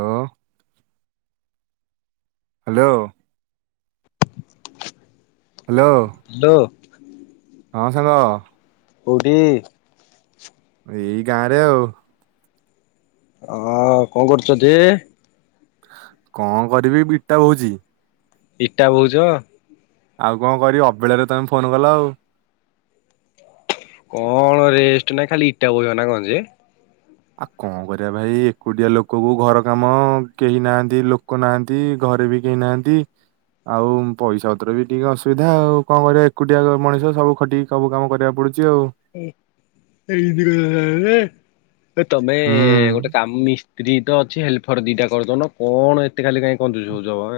Hello hello. Hello. ହୁଁ [inaudible] ହଁ ସାଙ୍ଗ। କୋଉଠି? ଏଇ ଗାଁରେ ଆଉ। ହ କଣ କରୁଛୁ ଯେ? କଣ କରିବି ଇଟା ବହୁଚି। ଇଟା ବହୁଚ? ଆଉ କଣ କରିବ ଅବେଳାରେ ତମେ ଫୋନ କଲ ଆଉ। କଣ ରେଷ୍ଟ ନାଇଁ ଖାଲି ଇଟା ବହିବନା କଣ ଯେ? ଆଉ କଣ କରିବା ଭାଇ ଏକୁଟିଆ ଲୋକକୁ ଘର କାମ କେହି ନାହାନ୍ତି ଲୋକ ନାହାନ୍ତି। ଘରେ ବି କେହି ନାହାନ୍ତି। ଆଉ ପଇସା ପତ୍ର ବି ଟିକେ ଅସୁବିଧା ଆଉ କଣ କରିବା ଏକୁଟିଆ ମଣିଷ ସବୁ ଖଟିକି ସବୁ କାମ କରିବାକୁ ପଡୁ ତମେ ହୁଁ ଗୋଟେ କାମ ମି ସ୍ତ୍ରୀ ତ ଅଛି ହେଲ୍ଫର ଦିଟା କରୁଦନ କଣ ଏତେ କାଲି କାହିଁ କଂଜୂସ ହଉଚମ।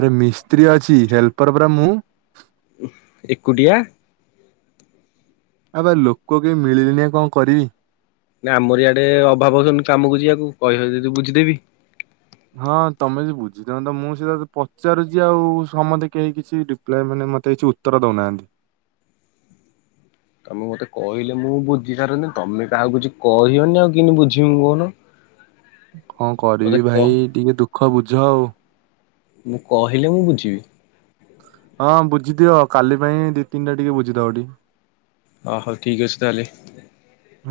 ଆରେ ମିସ୍ତ୍ରୀ ଅଛି ହେଲ୍ପର ପରା ମୁଁ। ଏକୁଟିଆ। ଆବେ ଲୋକ କେହି ମିଳିଲେନି ଆଉ କଣ କରିବି? ନା ଆମର ଇଆଡେ ଅଭାବ ହଉଛନ୍ତି କାମକୁ ଯିବାକୁ କହିିଵ ଯଦି ବୁଝିଦେବି। ହଁ ତମେ ଜି ବୁଝିଥାନ୍ତ ମୁଁ ସେଟା ପଚାରୁଛି ଆଉ ସମସ୍ତେ କେହି କିଛି ରିପ୍ଲାଏ ମାନେ ମତେ କିଛି ଉତ୍ତର ଦଉନାହାନ୍ତି। ତମେ ମତେ କହିଲେ ମୁଁ ବୁଝି ସାରନ୍ତିି ତମେ କାହାକୁ କିଛି କହିବନି ଆଉ କେମିତି ବୁଝିବି ମୁଁ କହୁନ? ହ [inaudible] କଣ ମତେ କରିବି କହ ଭାଇ ଟିକେ ଦୁଃଖ ବୁଝ ଆଉ। ମୁଁ କହିଲେ ମୁଁ ବୁଝିବି। ହଁ ବୁଝି ଦିଅ କାଲି ପାଇଁ ଦି ତିନିଟା ଟିକେ ବୁଝି ଦବଟି। ଅ ହଉ ଠିକ ଅଛି ତାହେଲେ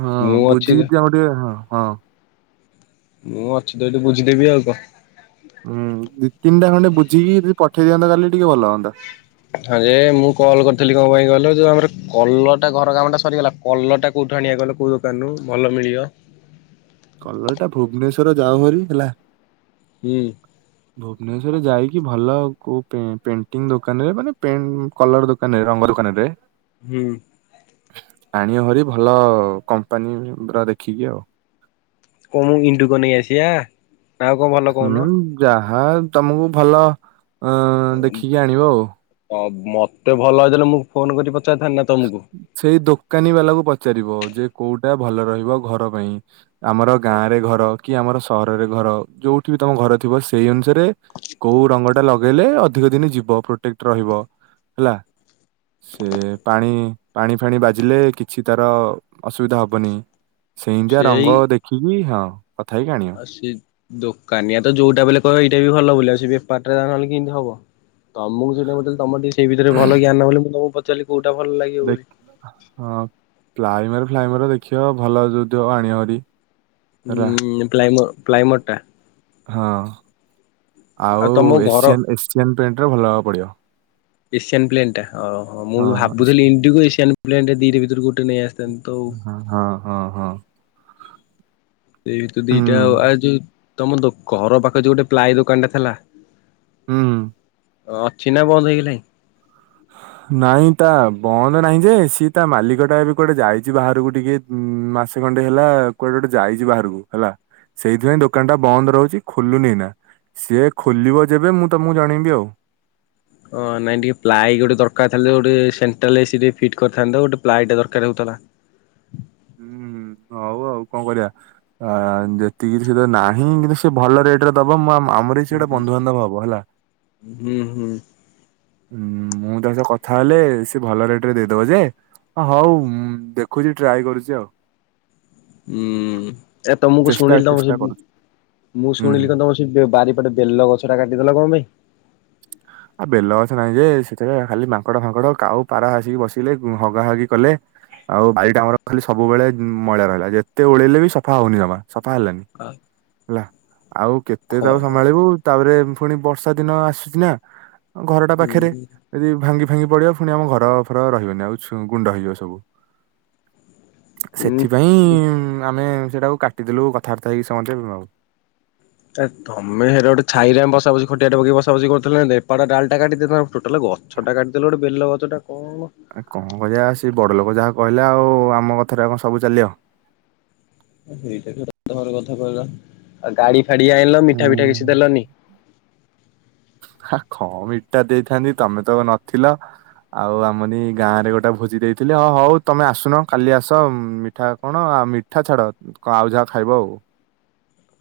ହଁ ମୁଁ ଅଛି ବୁଝିକି କୁହମ ଟିକେ ହଁ। ମୁଁ ଅଛି ତ ଏଠି ବୁଝିଦେବି ଆଉ କ ହୁଁ ଦି ତିନିଟା ଖଣ୍ଡେ ବୁଝିକି ଯଦି ପଠେଇ ଦିଅନ୍ତତ କାଲି ଟିକେ ଭଲ ହୁଅନ୍ତା। ହଁ ଯେ ମୁଁ କଲ୍ କରିଥିଲି କଣ ପାଇଁ କହିଲ ଯୋଉ ଆମର କଲରଟା ଘର କାମଟା ସରିଗଲା କଲରଟା କ କୋଉଠୁ ଆଣିବା କହିଲ କୋଉ ଦୋକାନରୁୁ ଭଲ ମିଳିବ? କଲରଟା ଭୁବନେଶ୍ଵର ଯାଉହରି ହେଲା। ହୁଁ। ଭୁବନେଶ୍ଵର ଯାଇକି ଭଲ କୋଉ ପେଣ୍ଟିଙ୍ଗ ଦୋକାନରେ ମାନେ ପେଁ କଲର ଦୋକାନରେ ରଙ୍ଗ ଦୋକାନରେ। ହୁଁ। ଆଣିଵ ଭାରି ଭଲ କମ୍ପାନୀ ର ଦେଖିକି ଆଉ। କ ମୁଁ ଇଣ୍ଡୁକ ନେଇ ଆସିବା ନାଁ ଆଉ କଣ ଭଲ କହୁନ? ହଁ ତମକୁ ଭଲ ଦେଖିକି ଆଣିବ ଆଉ। ହ ମତେ ଭଲ ହେଇଥେଲେ ମୁଁ ଫୋନ କରି ପ ସେଇ ଦୋକାନୀ ବାଲାକୁ ପଚାରିବ ଯେ କୋଉଟା ଭଲ ରହିବ ଘର ପାଇଁ ଆମର ଗାଁ ରେ ଘର। କି ଆମର ସହରରେ ଘର ଯୋଉଠି ବି ତମ ଘର ଥିବ ସେଇ ଅନୁସାରେ କୋଉ ରଙ୍ଗ ଟା ଲଗେଇଲେ ଅଧି କ ଦିନି ଯିବ ପ୍ରୋଟେକ୍ଟ ରହିବ ହେଲା ସେ ପାଣି ପାଣି ଫାଣି ବାଜିଲେ କିଛି ତାର ଅସୁବିଧା ହବନି। ସେମିତିଆ ସେଇ ରଙ୍ଗ ଦେଖିକି ହଁ କଥା ହେଇକି ଆଣିଅ। ସେ ଦୋକାନିଆ ତ ଯୋଉଟା ବେଲେ କହିବ ଏଇଟା ବି ଭଲ ବୋଲି ଆଉ ସେ ବେପାର ଟା ନହେଲେ କେମିତି ହବ। ତମକୁ ସେଇଥିପାଇଁ ପଚାରିଲି ତମର ଟିକେ ସେଇ ବିଷୟରେ ଭଲ ଜ୍ଞାନ ବୋଲି ମୁଁ ତମକୁ ପ ଦେଖିଲ ହଁ। ପ୍ଲାଇମର ଫ୍ଲାଇମର ଦେଖିବ ଭଲ ଯଉଥିବ ଆଣିବ ହେରି। ହୁଁ ପ୍ଲାଇମର ପ୍ଲାଇମର ଟା। ହଁ ଆଉ ତମ ଘର ଏସିଆନ ଏସିଆନ ପେଣ୍ଟର ଭଲ ହବାକୁ ପଡିବ। ଏସିଆନ୍ ପ୍ଲେନ ଟା। ଓହୋ ମୁଁ ହଁ ବି ଭାବୁଥିଲି ଏସି- ଇଣ୍ଡିଗୋ ଏସିଆନ୍ ପ୍ଲେଣ୍ଟେ ଦିଟା ଭିତରୁ ଗୋଟେ ନେଇ ଆସିଥାନ୍ତି ତ ଆଉ। ହଁ ହଁ ହଁ। ସେଇ ତ ଦିଟା ହୁଁ ଆଉ ଆଉ ଯୋଉ ତମ ଦୋକ ଘର ପାଖରେ ଯୋଉ ଗୋଟେ ପ୍ଲାଏ ଦୋକାନଟା ଥେଲା। ହୁଁ। ଅ-ଅଛି ନା ବନ୍ଦ ହେଇଗଲାଣି? ନାଇଁ ତା। ବନ୍ଦ ନାହିଁ ଯେ ସିଏ ତା ମାଲିକ ଟା ଏବେ କୁଆଡେ ଯାଇଛି ବାହାରୁକୁ ଟିକେ ଉଁ ମାସେ ଖଣ୍ଡେ ହେଲା କୁଆଡେ ଯାଇଛି ବାହାରକୁ ହେଲା ସେଇଥିପାଇଁ ଦୋକାନଟା ବନ୍ଦ ରହୁଛି ଖୋଲିନି ଏଇନା। ସିଏ ଖୋଲିବ ଯେବେ ମୁଁ ତମକୁ ଜାଣେଇବି ଆଉ। ହଁ ନାଇଁ ଟିକେ ପ୍ଲାଇ ଗୋଟେ ଦରକାର ଥିଲା ଯେ ଗୋଟେ ସେଣ୍ଟ୍ରାଲ ଏ ସି ଟେ ଫିଟ୍ କରିଥାନ୍ତି ତ ଗୋଟେ ପ୍ଲାଏ ଟେ ଦରକାର ହଉଥିଲା। ହୁଁ ହଉ ଆଉ କଣ କରିବା ଆ ଯେତିକି ସେ ତ ନାହିଁ କିନ୍ତୁ ସେ ଭଲ ରେଟ ରେ ଦବ ମୁଁ ଆମ ଆମରି ସିଏ ଗୋଟେ ବନ୍ଧୁବାନ୍ଧବ ହବ ହେଲା। ହୁଁ ହୁଁ। ହଁ ମୁଁ ତା ସହ କଥା ହେଲେ ସେ ଭଲ ରେଟ ରେ ଦେଇଦବ ଯେ। ଅ ହଉ ଉଁ ଦେଖୁଛି ଟ୍ରାଏ କରୁଛି ଆଉ। ଉଁ ଏ ତମକୁ ଚେଷ୍ଟା ଶୁଣିଲି ତମ ଚେଷ୍ଟା ସେ ଉଁ। କରୁଛି ମୁଁ ହୁଁ ହୁଁ ଶୁଣିଲି ଙ୍କ ତମ ସେଇ ବୋ ବାରିପଟେ ବେଲ ଗଛ ଟା କାଟିଦେଲ ଙ୍କ ପାଇଁ। ଆ ବେଲଗଛ ନା ନାଇ ଯେ ସେଥିରେ ଖାଲି ମାଙ୍କଡ ଫାଙ୍କଡ କାଉ ପାରା ଆସିକି ବସିଲେ ଉଁ ହଗା ହଗି କଲେ। ଆଉ ବାରି ଟା ଆମର ଖାଲି ସବୁବେଳେ ଉଁ ମଇଳା ରହିଲା ଯେତେ ଓଳେଇଲେ ବି ସଫା ହଉନି ଜମା। ସଫା ହେଲାନି ଆ ଲା ଆଉ ଖ କେତେ ତାକୁ ସମ୍ଭାଳିବୁ ତାପରେ ଫୁଣି ବର୍ଷା ଦିନ ଆସୁଛି ନା ଘର ଉଁ ପାଖେରେ ଯଦି ଭାଙ୍ଗିପ ଭାଙ୍ଗି ପଡିବ ଫୁଣି ଆମ ଘର ଫର ରହିବନି ଆଉ ସୁ ଗୁଣ୍ଡ ହେଇଯିବ ସବୁ। ସେଥିପାଇଁ ଉଁ ଉଁ ଆମେ। ସେଟାକୁ କାଟିଦେଲୁ କଥାବାର୍ତ୍ତା ହେଇକି ସମସ୍ତେ ଆଉ। ଏ ତମେ ହେରା ଗୋଟେ ଛାଇରେ ବସା ବସି ଖଟିଆ ଟେ ପକେଇ ବସା ବସି କରୁଥିଲେ ଦେ ଏପଟ ଡାଳଟା କାଟିଦେଇଥା ଟୋଟାଲ ଗଛ ଟା କାଟି ଦେଲ ଗୋଟେ ବେଲ ଗଛ ଟା। ଆ କଣ କରିଆ ସେ ବଡ ଲୋକ ଯାହା କହିଲା ଆଉ ଆମ କଥାରେ ଆଉ କ ସବୁ ଚାଲିଅ। ହଁ ସେଇଟା ବି ଗୋଟେ ସତ୍ ଘର କଥା କହିଲ ଆଉ ଗାଡି ଗାଡ଼ି ଆଣିଲ ମିଠା ପିଠା କିଛି ଦେଲନି। ହେ କ ମିଠା ଦେଇଥାନ୍ତି ତମେ ତ ନଥିଲ। ଆଉ ଆମ ନି ଗାଁ ରେ ଗୋଟେ ଭୋଜି ଦେଇଥିଲି ଅ ହଉ ତମେ ଆସୁନ କାଲି ଆସ ଉଁ ମିଠା କଣ ଆ ଆଉ ମିଠା ଛାଡ ଉଁ କଣ ଆଉ ଯାହା ଖାଇବ ଆଉ।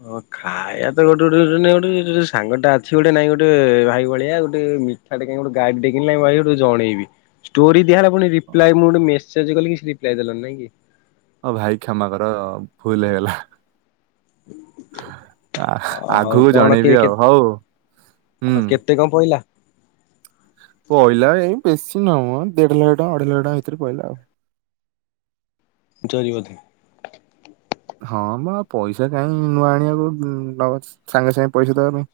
ହଁ ଖାଇଆ ତ ଗୋଟେ ଗୋଟେ ନେ ଗୋଟେ ଏ ସାଙ୍ଗ ଟା ଅଛି ଗୋଟେ ନାଇଁ ଗୋଟେ ଭାଇ ଭଳିଆ ଗୋଟେ। ମିଠା ଟେ କାଇଁ ଗୋଟେ ଗାଡିଟେ କିଣିଲା ଭାଇ ଗୋଟେ କୁ ଜଣେଇବି ଷ୍ଟୋରିି ଦିଆହେଲା ପୁଣି ରିପ୍ଲାଏ ମୁଁ ଗୋଟେ ମେସେଜ୍ କଲିି କି ରିପ୍ଲାଏ ଦେଲନି ନାଇଁ କି। ଅ ଭାଇ କ୍ଷମା କର ଭୁଲ ହେଇଗଲା। ହ। ଆ ଅ ହଉ ଆଗକୁ କଣ କିଏ ଜଣେଇବି କେ ଆଉ ହଉ ହୁଁ। କେତେ କଣ ପଇଲା? ପଇଲା ଏଇ ବେଶୀ ନା ମ ଦେଢ ଲକ୍ଷ୍ୟ ଟଙ୍କା ଅଢେଇ ଲକ୍ଷ୍ୟ ଟଙ୍କା ଭିତରେ ପଇଲା ଆଉ। ଜରି ବଧୀ ହଁ ମ ଆଉ ପଇସା କାଇଁ ନୂଆ ଆଣିଆକୁ ଉ-ଉ-ଉ ସାଙ୍ଗେ ସାଙ୍ଗେ ପଇସା ଦବା ପାଇଁ। [inaudible]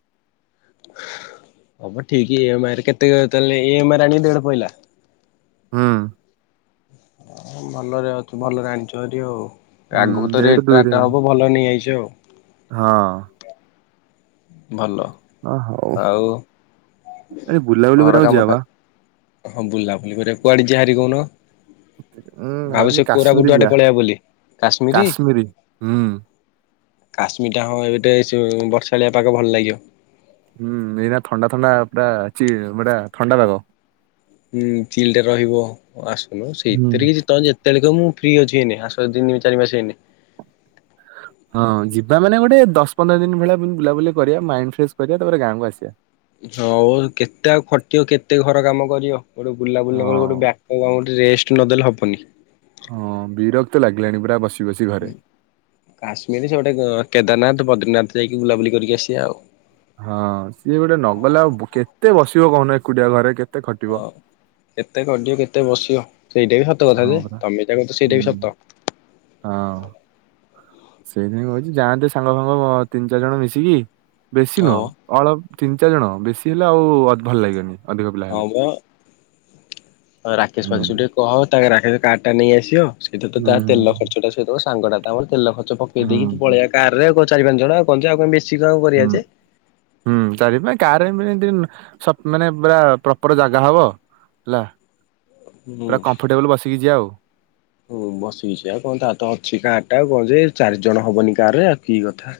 ଅମ ଠିକ୍ ଏମାଇ ରେ କେତେ ତାଲେ ଏମାଇରେ ଆଣିକି ଦେଢ ପାଇଲା। ହୁଁ ଭଲରେ ଅଛୁ ଭଲରେ ଆଣିଚୁ ହାରି ଆଉ ହୁଁ ଆଗୁକୁ ତ ଦେଢ ରେଟ୍ ଦୁଇରେ ରାଟ୍ ଆଉ ହବ ଭଲ ନେଇଆଇଚୁ। ଯେଉ ହଁ। ଭଲ ଆଉ ଆରେ ବୁଲା ବୁଲି ଘର କରିବାକୁ କାମ ଯିବା ତା ବା। ହଁ ବୁଲାବୁଲି କରିବାକୁ କୁଆଡେ ଯିଆ ହାରି କହୁନ? [unintelligible] ଉଁ ଭାବୁଚି ଭାବୁଥିଲି କୋରାପୁଟ କାଶ୍ମୀରୀ ଆଡେ ଯିବା, ପଳେଇବା ବୋଲି କାଶ୍ମିରୀ ହୁଁ। କାଶ୍ମୀରଟା ହଁ ଏବେ ଡେ ଯେଉ ବର୍ଷାଳିଆ ପାଗ ଭଲ ଲାଗିବ। ହୁଁ ଏଇନା ଥଣ୍ଡା ଥଣ୍ଡା ପୁରା ଚି ବଢିଆ ଥଣ୍ଡା ପାଗ। ହୁଁ ଚିଲ୍ ଟା ରହିବ ଆସୁନୁ ହୁଁ ସେଇଥିରେ କିଛି ତ ଯେ ଯେତେବେଳେ କହିବ ମୁଁ ଫ୍ରି ଅଛି ଏଇନେ ଆସ ତିନି ଚାରି ମାସେ ହେଇନି। ହଁ [inaudible] ହଁ ହଁ ଯିବା ମାନେ ଗୋଟେ ଦଶ ପନ୍ଦର ଦିନ ଭଳିଆ ବୁଲାବୁଲି କରିବା ମାଇଣ୍ଡ ଫ୍ରେଶ୍ କରିବା ତାପରେ ଗାଁକୁ ଆସିବା। ଯଉ କେତେ ଆଉ ଖଟିବ କେତେ ଘର କାମ କରିବ। ଗୋଟେ ବୁଲାବୁଲା ପରେ ହଁ ଗୋଟେ ବ୍ୟାକପ୍ କଣ ଗୋଟେ ରେଷ୍ଟ୍ ନଦେଲେ ହବନି। ରକ୍ତ ଲାଗିଲାଣି ପୁରା ବସି ବସି ଘରେ। ହୁ କାଶ୍ମୀର ସେ ପଟେ କେଦାରନାଥ୍ ବଦ୍ରୀନାଥ୍ ଯାଇକି ବୁଲାବୁଲି କରିକି ଆସିବା ଆଉ। ହଁ ସିଏ ଗୋଟେ ନଗଲେ ଆଉ ବ କେତେ ବସିବ କହୁନ ଏକୁଟିଆ ଘରେ କେ ହଁ କେତେ ଖଟିବ କେତେ ବସିବ। ସେଇଟା ବି ସତ କଥା ହଁ ଯେ ପରା ତମେ ଯୋଟା କହୁଛ ସେଇଟା ବି ହୁଁ। ସତ। ସେଇଥିାଇଁ କହୁଛି ଯାଆନ୍ତେ ସାଙ୍ଗ ଫାଙ୍ଗ ଅ-ଅ ତିନି ଚାରି ଜଣ ମିଶିକି ବେଶୀ ନୁହଁ ହଁ ଅଳପ ତିନି ଚାରି ଜଣ ବେଶୀ ହେଲେ ଆଉ-ଉ-ଉ ଭଲ ଲାଗିବନି। ଅଧିକ ପିଲା ହଁ ହେଲେ। ବ ରାକେଶ୍ ହୁଁ ପାକେଶ୍ ଟିକେ କହ ତାଙ୍କେ ରା ସେ କାର୍ ଟା ନେଇ ଆସିବ ସେଇଟା ତ ହୁଁ ତା ହୁଁ। ତେଲ ଖର୍ଚ୍ଚଟା ସିଏ ଦବ ସାଙ୍ଗଟା ତମର ତେଲ ଖର୍ଚ୍ଚ ଚ ପକେଇ ହୁଁ ଦେଇକି ଏଠୁ ହୁଁ ପଳେଇବା କାର୍ ରେ ଆଉ କଣ ଚାରି ପାଞ୍ଚ ଜଣ ଆଉ କଣ ଯେ ବେଶ୍ ହୁଁ ହୁଁ ଚାରି ପାଁ କାର ରେ ଏମିତି ସତ୍ ମାନେ ପୁରା ପ୍ରପର ଜାଗା ହବ ହେଲା। ହୁଁ ପୁରା କମ୍ଫର୍ଟେବୁଲ ବସିକି ଯିବା ଆଉ। ହୁଁ ବସିିକି ଯିବା ଆଉ କଣ ତାର ତ ଅଛି କାର୍ ଟା ଆଉ କଣ ଯେ ଚାରି ଜଣ ହବନି କାର୍ ରେ ଆଉ କି କଥା।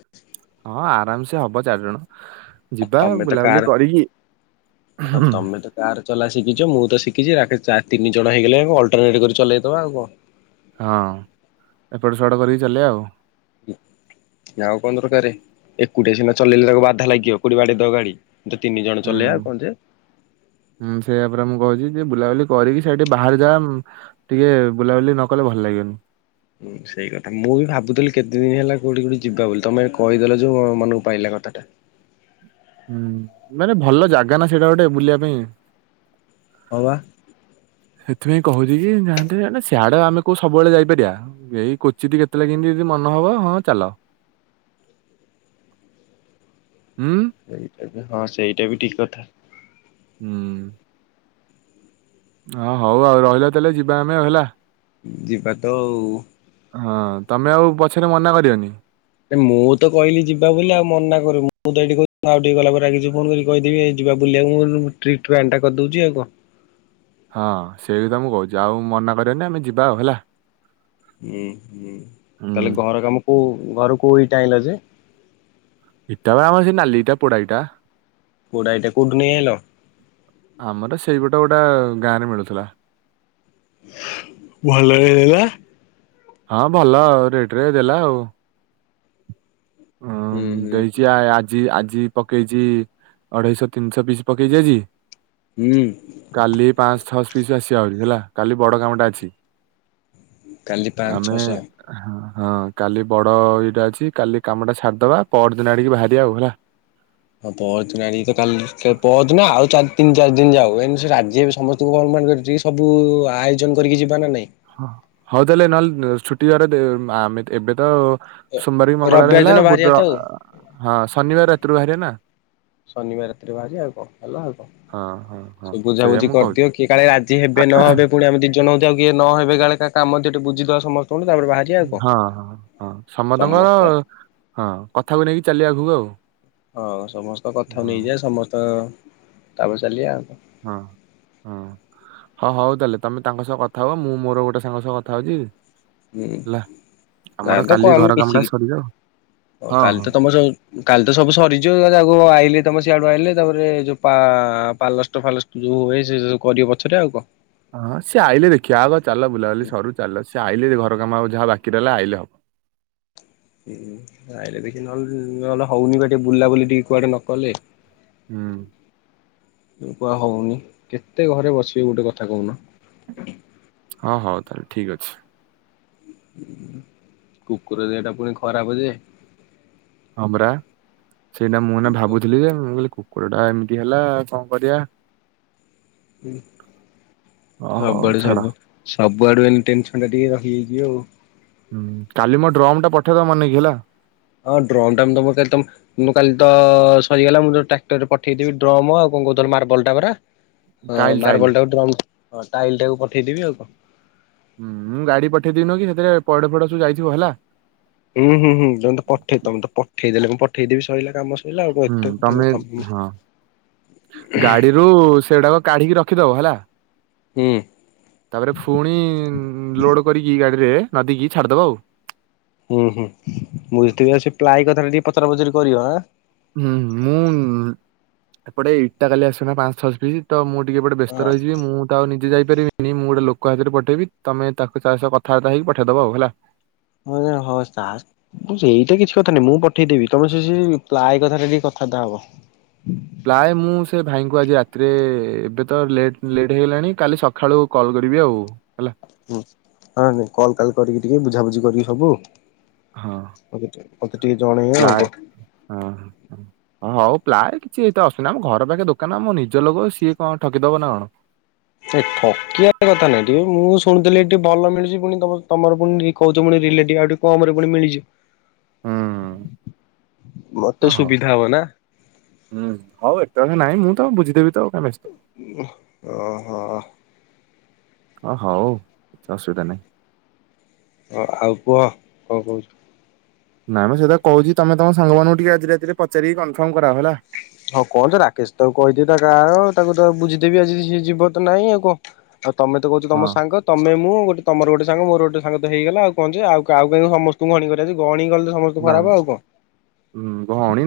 ହଁ ଆରାମ ସେ ହବ ଚାରିଜଣ। ଆଉ ଯିବା ତମେ ତ କାର ବୁଲାବୁଲି କରିକି ହଁ ହୁଁ। ତମେ ତ କାର ଚଲା ଶିଖିଚୁ ମୁଁ ତ ଶିଖିଚି ରାକେଶ ତିନି ଜଣ ହେଇଗଲେ ଅଲଟରନେଟ୍ କରି ଚଲେଇଦବା ଆଉ କଣ। ହଁ ଏପଟ ସେପଟ କରିକି ଚଲେଇବା ଆଉ। ଆଉ କଣ ଦରକାରେ। ଏକୁଟିଆ ସିନା ଚଲେଇଲା ବେଳକୁ ବାଧା ଲାଗିବ କୋଉଠି ବାଡେଇ ଦବ ଗାଡ଼ି। ହୁଁ ହୁଁ ସେଇଆ ପରା ମୁଁ କହୁଛି। ଟି ବୁଲାବୁଲି କରିକି ସେଇଠି ବାହାର ଜା ଟିକେ ବୁଲାବୁଲି ନ କଲେ ଭଲ ଲାଗିବନି। ହୁଁ ସେଇ କଥା ମୁଁ ବି ଭାବୁଥିଲି କେତେ ଦିନ ହେଲା କୋଉଠି ଗୋଟେ ଯିବା ବୋଲି ତମେ କହିଦେଲ ଯୋଉ ମନକୁ ପାଇଲା କଥାଟା। ହୁଁ ମାନେ ଭଲ ଜାଗା ନା ସେଇଟା ଗୋଟେ ବୁଲିବା ପାଇଁ। ହଁ ପା। ସେଥିପାଇଁ କହୁଛି କି ଯାଆନ୍ତେ ସିଆଡ ଆମେ କଉ ସବୁବେଳେ ଯାଇପାରିବା ଏଇ କୋଚିଟି କେତେବେଳେ କେମିତି। ମନ ହବ ହଁ ଚାଲ, ହୁଁ ଏବେ ହଁ ସେଇଟା ବି ଠିକ୍ କଥା। ହୁଁ। ହଁ ହଉ ଆଉ ରହିଲା ତାହେଲେ ଯିବା ଆମେ ହେଲା। ଯିବା ତ ଆଉ। ହଁ ତମେ ଆଉ ପଛରେ ମନା କରିବନି। ଏ ମୁଁ ତ କହିଲି ଯିବା ବୋଲି ଆଉ ମନା କରି ମୁଁ ତ ଏଇଠି କହିଲି ଆଉ ଟିକେ ଗଲା ପରେ ରାଗିକି ଫୋନ କରିକି କହିଦେବି ଏଇ ଜି ଯିବା ବୁଲିବାକୁ ମୁଁ କହିଲି ଟ୍ରିପ ପ୍ଲାନଟା କରିଦଉଛି ଆଉ କଣ? ହଁ ସେଇ କଥା ମୁଁ କହୁଛି ଆଉ ମନା କରିବନି ଆମେ ଯିବା ଆଉ ହେଲା। ହୁଁ ହୁଁ ହୁଁ। ତାହଲେ ଘର କାମ କୋଉ ଘର କୋଉ ଇଟା ଆଇଁଲ ଯେ? ଇଟାବେଳେ ଆମର ସେ ନାଲିଇଟା ପୋଡାଇଟା। ପୋଡା ଇଟା କଉଠୁ ନେଇ ଆଇଲ? ଆମର ସେଇପଟ ଗୋଟେ ଗାଁ ରେ ମିଳୁଥିଲା। ଭଲ ହେଇଲା। ହଁ ଭଲ ରେଟ ରେ ଦେଲା ଆଉ। ଉଁ ହୁଁ ହୁଁ ଦେଇଛି ହୁଁ। ଆ- ଆଜି ଆଜି ପକେଇଛି ଅଢେଇଶହ ତିନିଶହ ପିସ ପକେଇଛି ଆଜି ହୁଁ କାଲି ପାଅଁସ ଛଅଶ ପିସ ଆସିବା ଆହୁରି ହେଲା କାଲି ବଡ କାମଟା ଅଛି। କାଲି ପାଞ୍ଚ ଆମେ ଛଅଶହ। ହଁ। ହଁ କାଲି ବଡ ଇଏଟା ଅଛି କାଲି କାମଟା ସାରିଦବା ପର ଦିନ ଆଡିକି ବାହାରିବା ଆଉ ହେଲା। ହଁ ପହଞ୍ଚୁ ନା ଆଣିକି ତ କାଲି ପଅରଦିନ ଆଉ ଚାରି ତିନି ଶ ଦିନ ଯାଉ ଏ ସେ ରାଜି ସମସ୍ତଙ୍କୁ ଅନୁମାନ କରିି ସବୁ ଆୟୋଜନ କରିକି ଯିବାନା ନାଇଁ। ହଁ ହଉ ତାହେଲେ ନହେଲେ ଛୁଟି ବାର ଆମେ ଏବେ ତ ସୋମବାର କି ମଙ୍ଗଳବାର ରବିବାର ହେଲା ଦିନ ବାହାରିବା ତ ଆଉ। ବୁଧଅଁ ହଁ ଶନିବାର ରାତିରୁ ବାହାରିବା ନା। ଶନିବାର ରାତିରେ ବାହାରିବା ଆଉ କଣ ହେଲା ଆଉ କଣ। ହଁ ହଁ ହଁ ସେ ସେଇଆ ବୁଝାବୁଝି ମୁଁ କହୁଛି କରିଦିଅ କିଏକାଳେ ରାଜି ହେବେ ନହବେ ପୁଣି ଆମେ ଦିଇ ଜଣ ହଉ ତ କିଏ ନ ହେବେ କାଳେ କା କାମ ଥିବ ଟିକେ ବୁଝିଦବା ସମସ ହଁ ହଁ ହଁ ସମତଙ୍କର ସମସ୍ତେ ହଁ କଥାକୁ ନେଇକି ଚାଲିବା ଆଗକୁ ଆଉ। ହଁ ସମସ୍ତଙ୍କ କଥା ହଁ ନେଇଯିବା ସମସ୍ତ ତାପରେ ଚାଲିବା ଆଉ। ହଁ ହଁ। ହଁ ହଉ ତାହେଲେ ତମେ ତାଙ୍କ ସହ କଥା ହବ ମୁଁ ମୋର ଗୋଟେ ସାଙ୍ଗ ସହ କଥା ହଉଚି ହୁଁ ତା ତ କାଲି କମ ଘର ବେଶ କାମଟା ସରିଯାଉ। ହଉ ହଁ କାଲି ହଁ। ତ ତମ ସବୁ କାଲି ତ ସବୁ ସରିଯିବ ତାକୁ ଆଇଲେ ତମ ସିଆଡୁ ଆଇଲେ। ତାପରେ ଯୋଉ ପା ପାଲଷ୍ଟ ଫାଲଷ୍ଟ ଯୋଉ ହୁଏ ସେ ସବୁ କରିବେ ପଛରେ ଆଉ କଣ। ହଁ ସେ ଆଇଲେ ଦେଖିବା ଆଗ ଚାଲ ବୁଲାବୁଲି ସରୁ ଚାଲ ସେ ଆଇଲେ ଘ ର କାମ ଆଉ ଯାହା ବାକି ରହିଲା ଆଇଲେ ହବ। ହୁଁ ଆଇଲେ ଦେଖି ନହେଲେ ନହେଲେ ହଉନି ବା ଟିକେ ବୁଲା ବୁଲି ଟିକେ କୁଆଡେ ନ କଲେ। ହୁଁ କୁହା ହଉନି କେତେ ଘରେ ବସିବି ଗୁଟେ କଥା କହୁନ। ହଁ ହଉ ତାହେଲେ ଠିକ ଅଛି। କୁକୁର ଦେହ ଟା ପୁଣି ଖରାପ ଯେ। ହଁ ପରା ସେଇଟା ମୁଁ ଏଇନା ଭାବୁଥିଲି ଯେ ମୁଁକହିଲି କୁ କୁକୁର ଟା ଏମିତି ହେଲା କଣ କରିବା। ହୁଁ ଅ ହଉ ସବଆଡେ ଛାଡ ସବୁ। ସବୁଆଡୁ ଏଇନେ ଟେନସନଟା ଟିକେ ରହିଯାଇଛି ଆଉ। ହୁଁ କାଲି ମୋ ଡ୍ରମ ଟା ପଠେଵ ମନେକି ହେଇା। ହଁ ଡ୍ରମଟା ମୁ ମୁଁ କାଲି ତ ସରିଗଲା ମୁଁ ଟ୍ରାକ୍ଟର ରେ ପଠେଇଦେବି ଡ୍ରମ ଆଉକ କଣ କହୁଥଲ ମାର୍ବଲଟା ପରା। ହଁ ଟାଇଲ୍ ଟାଇଲ୍। ମାର୍ବଲ ଟାକୁ ଡ୍ରମ ଟାଇଲ ଟାକୁ ପଠେଇଦବି ଆଉ କଣ। ହୁଁ ମୁଁ ଗାଡି ପଠେଇ ଦେବି ନୁହେଁକି ହେଥିରେ ପଇଡ ଫଇଡ ସବୁ ଯାଇଥିବ ହେଲା। ହୁଁ ହୁଁ ହୁଁ ତମେ ତ ପଠେଇ ତମେ ତ ପଠେଇଦେଲେ ମୁଁ ପଠେଇ ଦେବି ସଇଲା କାମ। ସଇଲା ଆଉ କଣ ହୁଁ ଏତେ କଥା ତମେ ହୁଁ ହଁ ଗାଡିରୁ ସେଡାକ କାଢିକି ରଖ ରଖିଦବ ହେଲା ହୁଁ ତାପରେ ଫୁଣି ଲୋଡ କରିକି ଗାଡିରେ ନଦୀକି ଛାଡ଼ିଦବ ଆଉ। ହୁଁ ହୁଁ ମୁଁ କୋଉଥିଲି ଆଉ ସେ ପ୍ଲାଏ କଥାଟା ଟିକେ ପଚରା ପଚାରି କରିବଁ। ହୁଁ ମୁଁ ଏପଟେ ଇଟା କାଲି ଆସିବନା ପାଞ୍ଚ ଛଶ ପିସ୍ ତ ମୁଁ ଟିକେ ଏପଟେ ବ୍ୟସ୍ତ ହଁ ରହିିଯିବି ମୁଁ ତ ଆଉ ନିଜେ ଯାଇି ପାରିବିନି ମୁଁ ଗୋଟେ ଲୋକ ହାତରେ ପଠେଇବି ତମେ ତାକୁ ତା ସହ କଥାବାର୍ତା ହେଇକି ପଠେଇଦବ ଆଉ ହେଲା। ହଁ ହଁ ସେଇଟା କିଛି କଥା ନାହିଁ ମୁଁ ପଠେଇଦେବି ତମେ ସେ ସେଇ ପ୍ଲାଏ କଥାଟା ଟିକେ କଥାବାର୍ତ୍ତା ହବ। [inaudible] ପ୍ରାୟ ମୁଁ ସେ ଭାଇଙ୍କୁ ଆଜି ରାତିରେ ଏବେ ତ ଲେଟ୍ ଲେଟ୍ ହେଇଗଲାଣି କାଲି ସକାଳୁ କଲ୍ କରିବି ଆଉ ହେଲା। ହୁଁ ହଁ ନାଇଁ କଲ କାଲ କରିକି ଟିକେ ବୁଝାବୁଝି କରିକି ହବୁ। ହଁ ମତେ ଟେ ମତେ ଟିକେ ଜଣେଇଇ ଆଉ ପ୍ରାୟ କୁ ପ୍ଲାଏ କିଛି ଏତ ଅସୁନି ଆମ ଘର ପାଖେ ଦୋକାନ ଆମ ନିଜ ଲୋକ ସିଏ କଣ ଠକିଦବ ନା କଣ? ଏ ଠକିଆ କଥା ନାଇଁ ଟିକେ ମୁଁ ଶୁଣିଥିଲି ଏ ଟିକି ଭଲ ମିଳୁଛି ପୁଣି ତମର ପୁଣି କହୁ ପୁଣି ରିଲେଟିଭ୍ ଆଉ ଟିକେ କମରେ ପୁଣି ମିଳି ଯିବ ହୁଁ ମତେ ଓ ହଉ ସୁବିଧା ହବ ନା ହୁଁ ହଉ ଏତେ କଥା ନାଇଁ ମୁଁ ତ ବୁଝିଦେବି ତ ଆଉ ଓ ହ ଓ ହଉ କିଛି ଅସୁବିଧା ନାହିଁ। ହଁ, ଆଉ କୁହ କ'ଣ କହୁ ନାଇଁ ମ ସେଇ କଥା କହୁଛି ତମ ତମ ସାଙ୍ଗମାନାନଙ୍କୁ ଟିକେ ଆଜି ରାତିରେ ପଚାରିକି କନଫର୍ମ୍ ହଁ କଣ ଯେ ରାକେଶ୍ ତ କହିଚି ତା ଆଉ ତାକୁ ତ ବୁଝି ବି ଆଜି ସେ ଯିବ ତ ନାଇଁ ଆଉ କଣ ଆଉ ତମେ ତ କହୁଛ ତମ ହଁ ସାଙ୍ଗ ତମେ ମୁଁ ଗୋ ତମର ଗୋଟେ ସାଙ୍ଗ ମୋର ଗୋଟେ ସାଙ୍ଗ ତ ହେଇଗଲା ଆଉ କହ ଆଉ କଉ କାଁ ସମସ୍ତଙ୍କୁ ଘଣୀ କରିବା ଯେ ଗହଣୀ କଲେ ସମସ୍ତ ନା ଖରାପ ଆଉ ଉଁ କଣ। ଭଉଣୀ